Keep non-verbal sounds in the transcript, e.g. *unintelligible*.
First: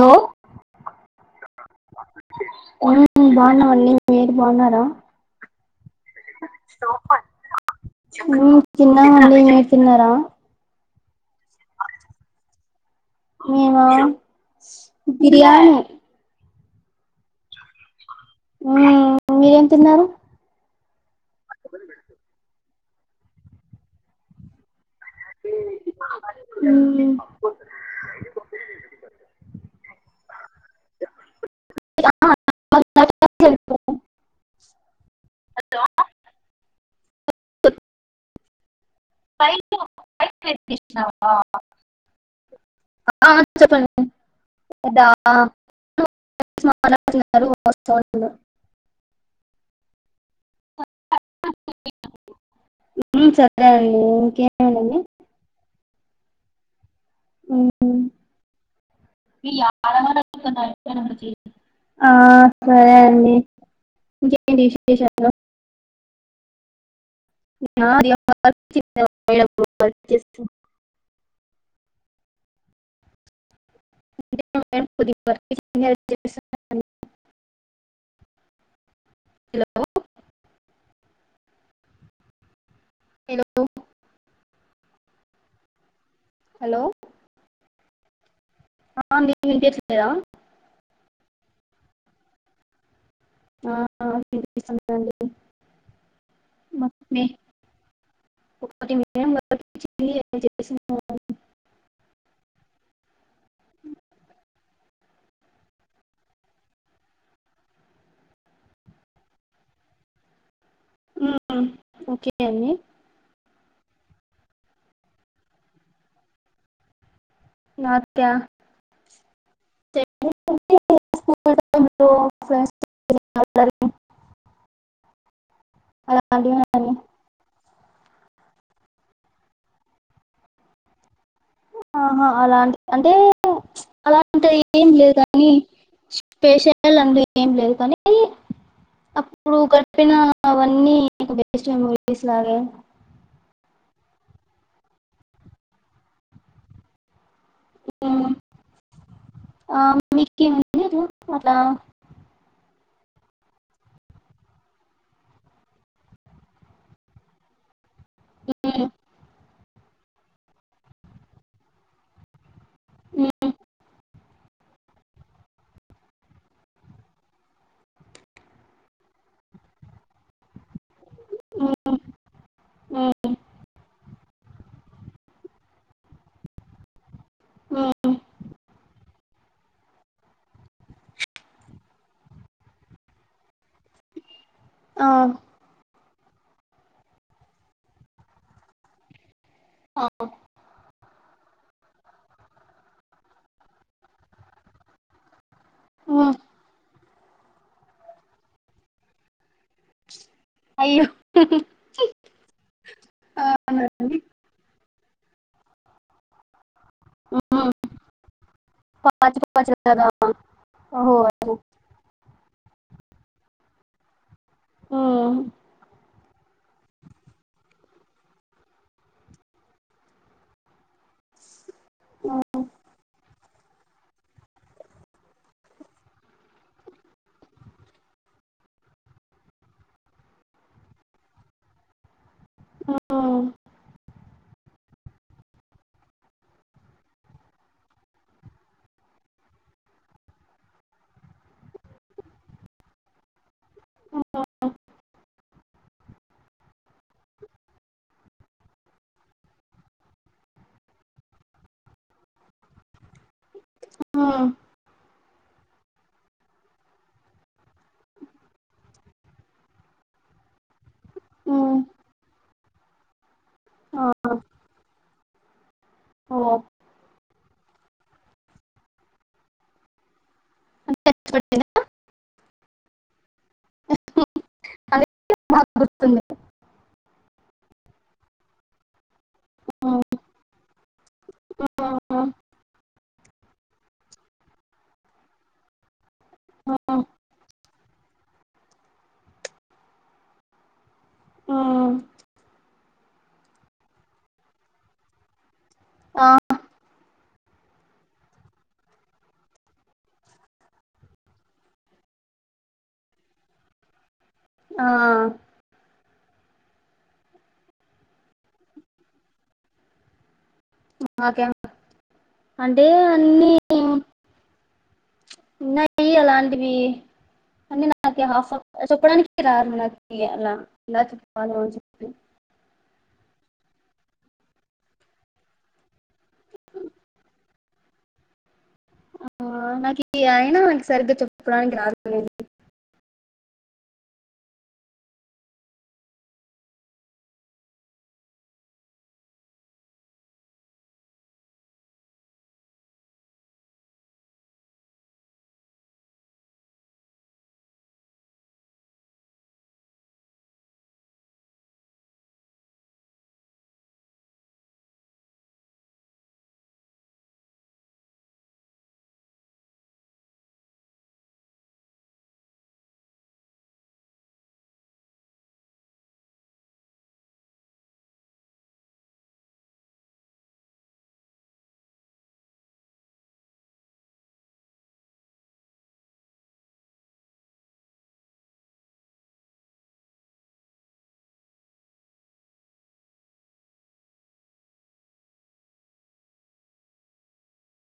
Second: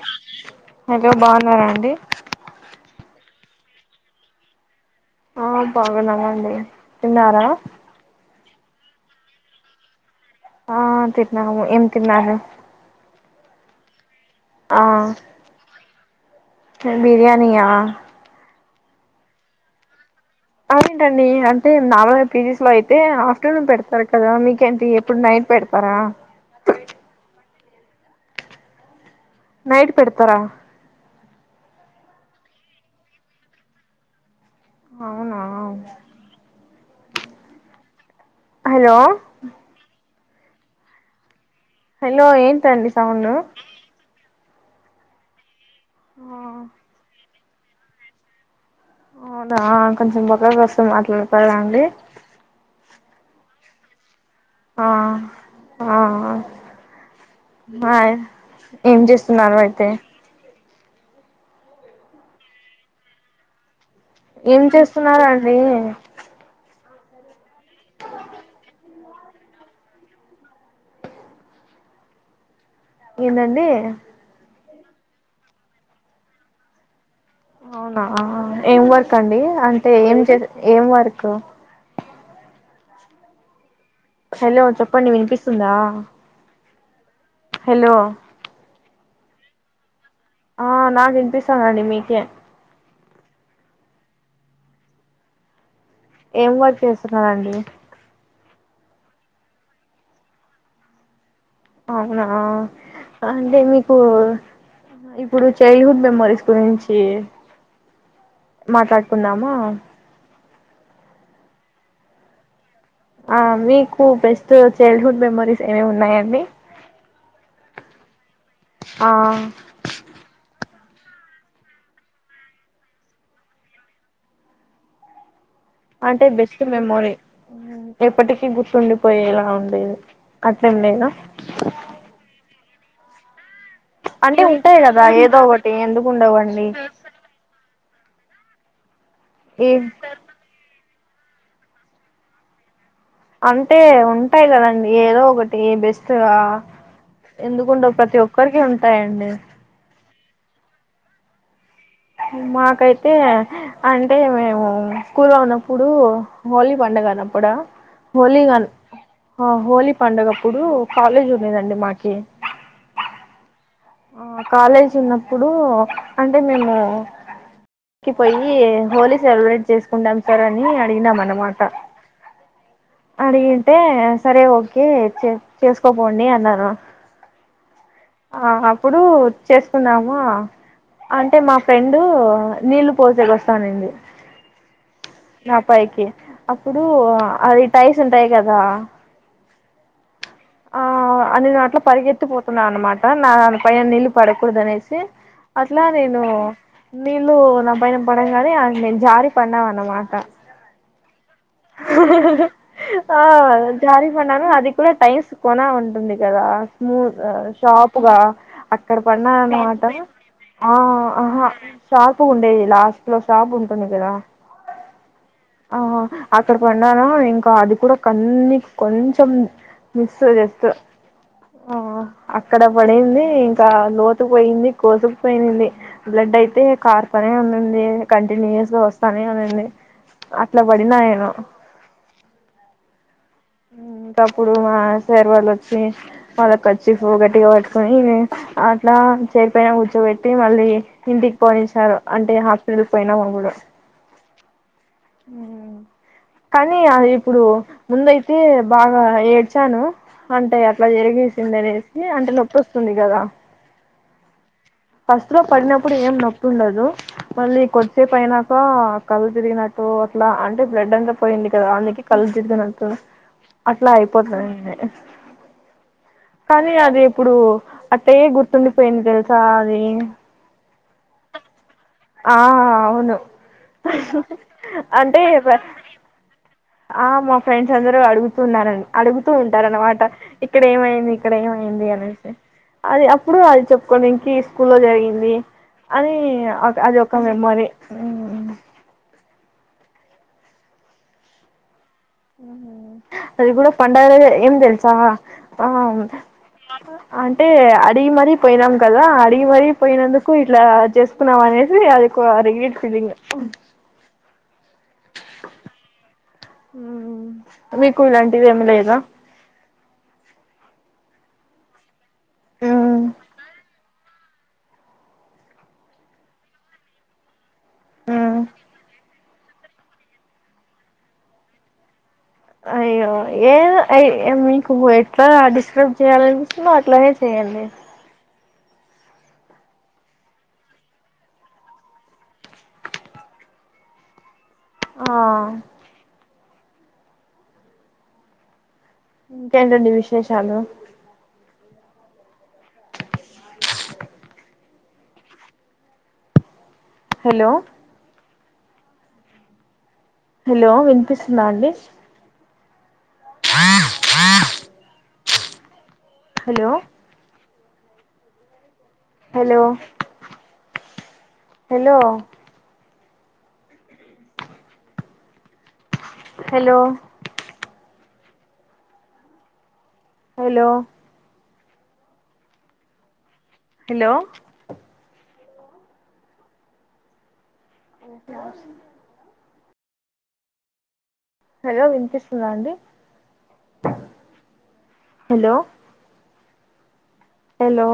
లో హలో బాగున్నారా అండి ఉమ్ బావున్నా అండి మీరు బావున్నారా ఆ బాగున్నామండి తిన్నారా ఉమ్ తిన్నామండి మీరు తిన్నారా ఆ తిన్నాము ఏం తిన్నారు మేమా బిర్యాని బిర్యాని ఆ ఉమ్ మీరేం తిన్నారు *inaudible* టండి అంటే నామల్గ పీ జీ స్ లో అయి తే ఆఫ్టర్నూన్ పెడతారు కదా మీకేంటి ఇప్పుడు నైట్ పెడతారా మ్మ్ నైట్ పెడతరా అవునా హలో *inaudible* హలో ఏంటండి సౌండు అదా ఆ అసలు వాయిస్ రాట్ల అవునా కొంచెం బక్కకొస్తే మాట్లాడతార అండి ఉమ్ సరే అండి ఆ ఇంకేమండి ఆ ఆ మా మ్మ్ ఏం చేస్తున్నావ్ అయితే ఆ సరే అండి ఏం ఇంకేంటి విశేషాలు చేస్తున్నారండి స్త ఏందండి *inaudible* అవునా ఏం వర్ కండి హలో అంటే ఏం చేస్ ఏం వర్కు హలో హలో చెప్పండి వినిపిస్తుందా హలో హలో ఆ మికి వినిపిస్తూ హలో వినిపిస్తాందండి మీకే ఆ వినిపిస్తాంది కదండీ ఏం వర్క్ చేస్తున్నారండి *inaudible* అవునా అంటే మీకు ఇప్పుడు చైల్డ్హుడ్ మెమోరీస్ గురించి మాట్లాడుకున్నామా ఉమ్ ఓకే అండి ఆ మీకు బెస్ట్ చైల్డ్హుడ్ మెమోరీస్ ఏమేం ఉన్నాయండి నా త్యా- ఆ *inaudible* అంటే అలాంటివి బెస్ట్ అని మెమోరీ ఊ ఎప్పటికీ గుర్తుండిపోయేలా ఉండేది కట్ ఏం లేనా ఆహా అలాంటి అంటే అంటే అలాంటే ఉంటాయి ఏం కదా లేదు ఏదో కానీ ఒకటి ఎందుకు ఉండవండి స్పేషల్ అంట ఏం లేదు కానీ అయి అప్పుడు ఈ గడిపిన అవన్నీ నీకు బెస్ట్ మెమోరీస్ లాగే అంటే ఉంటాయి కదండి ఏదో ఒకటి బెస్ట్గా ఎందుకుండవ్ ప్రతి ఒక్కరికి ఉంటాయండి. మీకి ఉండదు అలా మాకైతే అంటే మేము స్కూల్ లో ఉన్నప్పుడు హోలీ పండగ అన్నప్పుడా హోలీగాన్ ఆ హోలీ పండగప్పుడు కాలేజ్ ఉండదండి మాకి ఈ ఆ కాలేజ్ ఉన్నప్పుడు అంటే మేము కి పోయి హోలీ సెలబ్రేట్ చేసుకుంటాం సార్ అని అడిగినం అన్నమాట. ఉమ్, ఉమ్, ఉమ్, అడిగింటే సరే ఓకే చేసుకోపోండి అన్నారు. ఉమ్, ఆహ ఇప్పుడు చేసుకున్నాము అంటే మా ఫ్రెండ్ నీళ్లు పోసేకి వస్తాననింది. ఆ, నా పైకి అప్పుడు అది టైస్ ఉంటాయి కదా. ఆ, ఆ నేను అట్ల పరిగెత్తిపోతున్నా అనమాట నాపైన నీళ్ళు పడకూడదు అనేసి అట్లా నేను ఉమ్, నీళ్లు నా పైన పడగానే నేను జారీపన్నాం అన్నమాట. త అయ్యో అహ్హ్హ్ ఆ జారి పన్నాను అది కూడా టైమ్స్ కొన ఉంటుంది కదా. ము గా ఉమ్, షాపుగా అక్కడ పాచి పాచి పన్నానాన్నమాట కదా ఆ ఓహో అహ ఉమ్, షాపు ఉండేది. లాస్ట్ లో షాప్ ఉంటుంది కదా. ఉమ్, ఆహ అక్కడ పన్నాన ఇంకా అది కూడా కన్ని కొంచెం మిస్ జస్ట్ ఆహ అక్కడ పడింది. క లోతుకు పోయింది, కోసుకు పోయింది, బ్లడ్ అయితే కార్తనే ఉన్నింది. కంటిన్యూస్ గా వస్తానే ఉన్నింది. అట్లా పడిన ఎం అ ఊ అప్పుడు మా సర్ వాళ్ళు వచ్చి మళ్ళీ కర్చీపు గట్టిగా పట్టుకుని అట్లా చైర్ పైన కూర్చోబెట్టి మళ్ళీ ఇంటికి పోనించారు. అంటే హాస్పిటల్కి పోయినాము అప్పుడు ఉహు ఉ కానీ అ ఇప్పుడు ముందయి తే బాగా ఏడ్చాను అంటే అట్లా జరిగేసింది అనేసి అంటే నొప్పి వస్తుంది. కదా ఉమ్, ఫస్ట్ లో పడినప్పుడు ఏం నొప్పు ఉండదు మళ్ళీ కొద్దిసేపు అయినాక కళ్ళు తిరిగినట్టు అట్లా అంటే బ్లడ్ అంత పోయింది కద ఉమ్, అందుకే కళ్లు తిరిగినట్టు అ అట్లా ఆ, అయిపోతది అంతే ఓ అదే అదిే ఇప్పుడు అట్టయే గుర్తుండిపోయింది తెలుసా అది చెప్పిన ఆ అవును అదే అంటే బాగా గుర్తుంది ఆ ఫ్రెండ్స్ అందరు అడుగుతూ ఉన్నార అడుగుతూ ఉంటారు అనమాట ఉమ్, ఇక్కడ ఏమైంది ఇక్కడ ఏమైంది ఉమ్, అనేసి అది అప్పుడు అది చెప్పుకోని ఇంక స్కూల్ లో జరిగింది అని అది ఉమ్, ఒక మెమొరీ ఉ ఉ అది కూడా పండగ ఏం తెల్సా ఆ ఆ, అంటే అడిగి మరీ పోయినాం కదా అడిగి మరీపోయినందుకు ఇట్లా చేసుకున్నాం అనేసి అది రిగేట్ ఫీలింగ్ ఆ మీకు ఇలాంటివి ఏమి లేదా ఆకే అంటే ఉమ్ అన్నీ నయి అలాంటివి అ నాక ఉమ్ హఫ్ చొప్పుడానికి ఆరు మలా ఎ పాాల అయ్యో ఏ అయ మీకు ఎట్లా డిస్క్రైబ్ చేయాలనిపిస్తున్నా అట్లానే చే్యడి ఆ నాకు అయినా నాకు సరిగ్గా చెప్పుడానికి రాదు ఆ ఇంకేంటండి విశేషాలు హలో హలో వినిపిస్తుందా అండి *unintelligible* hello hello hello hello hello hello ఓక హలో వినిపిస్తుందా అండి హలో హలో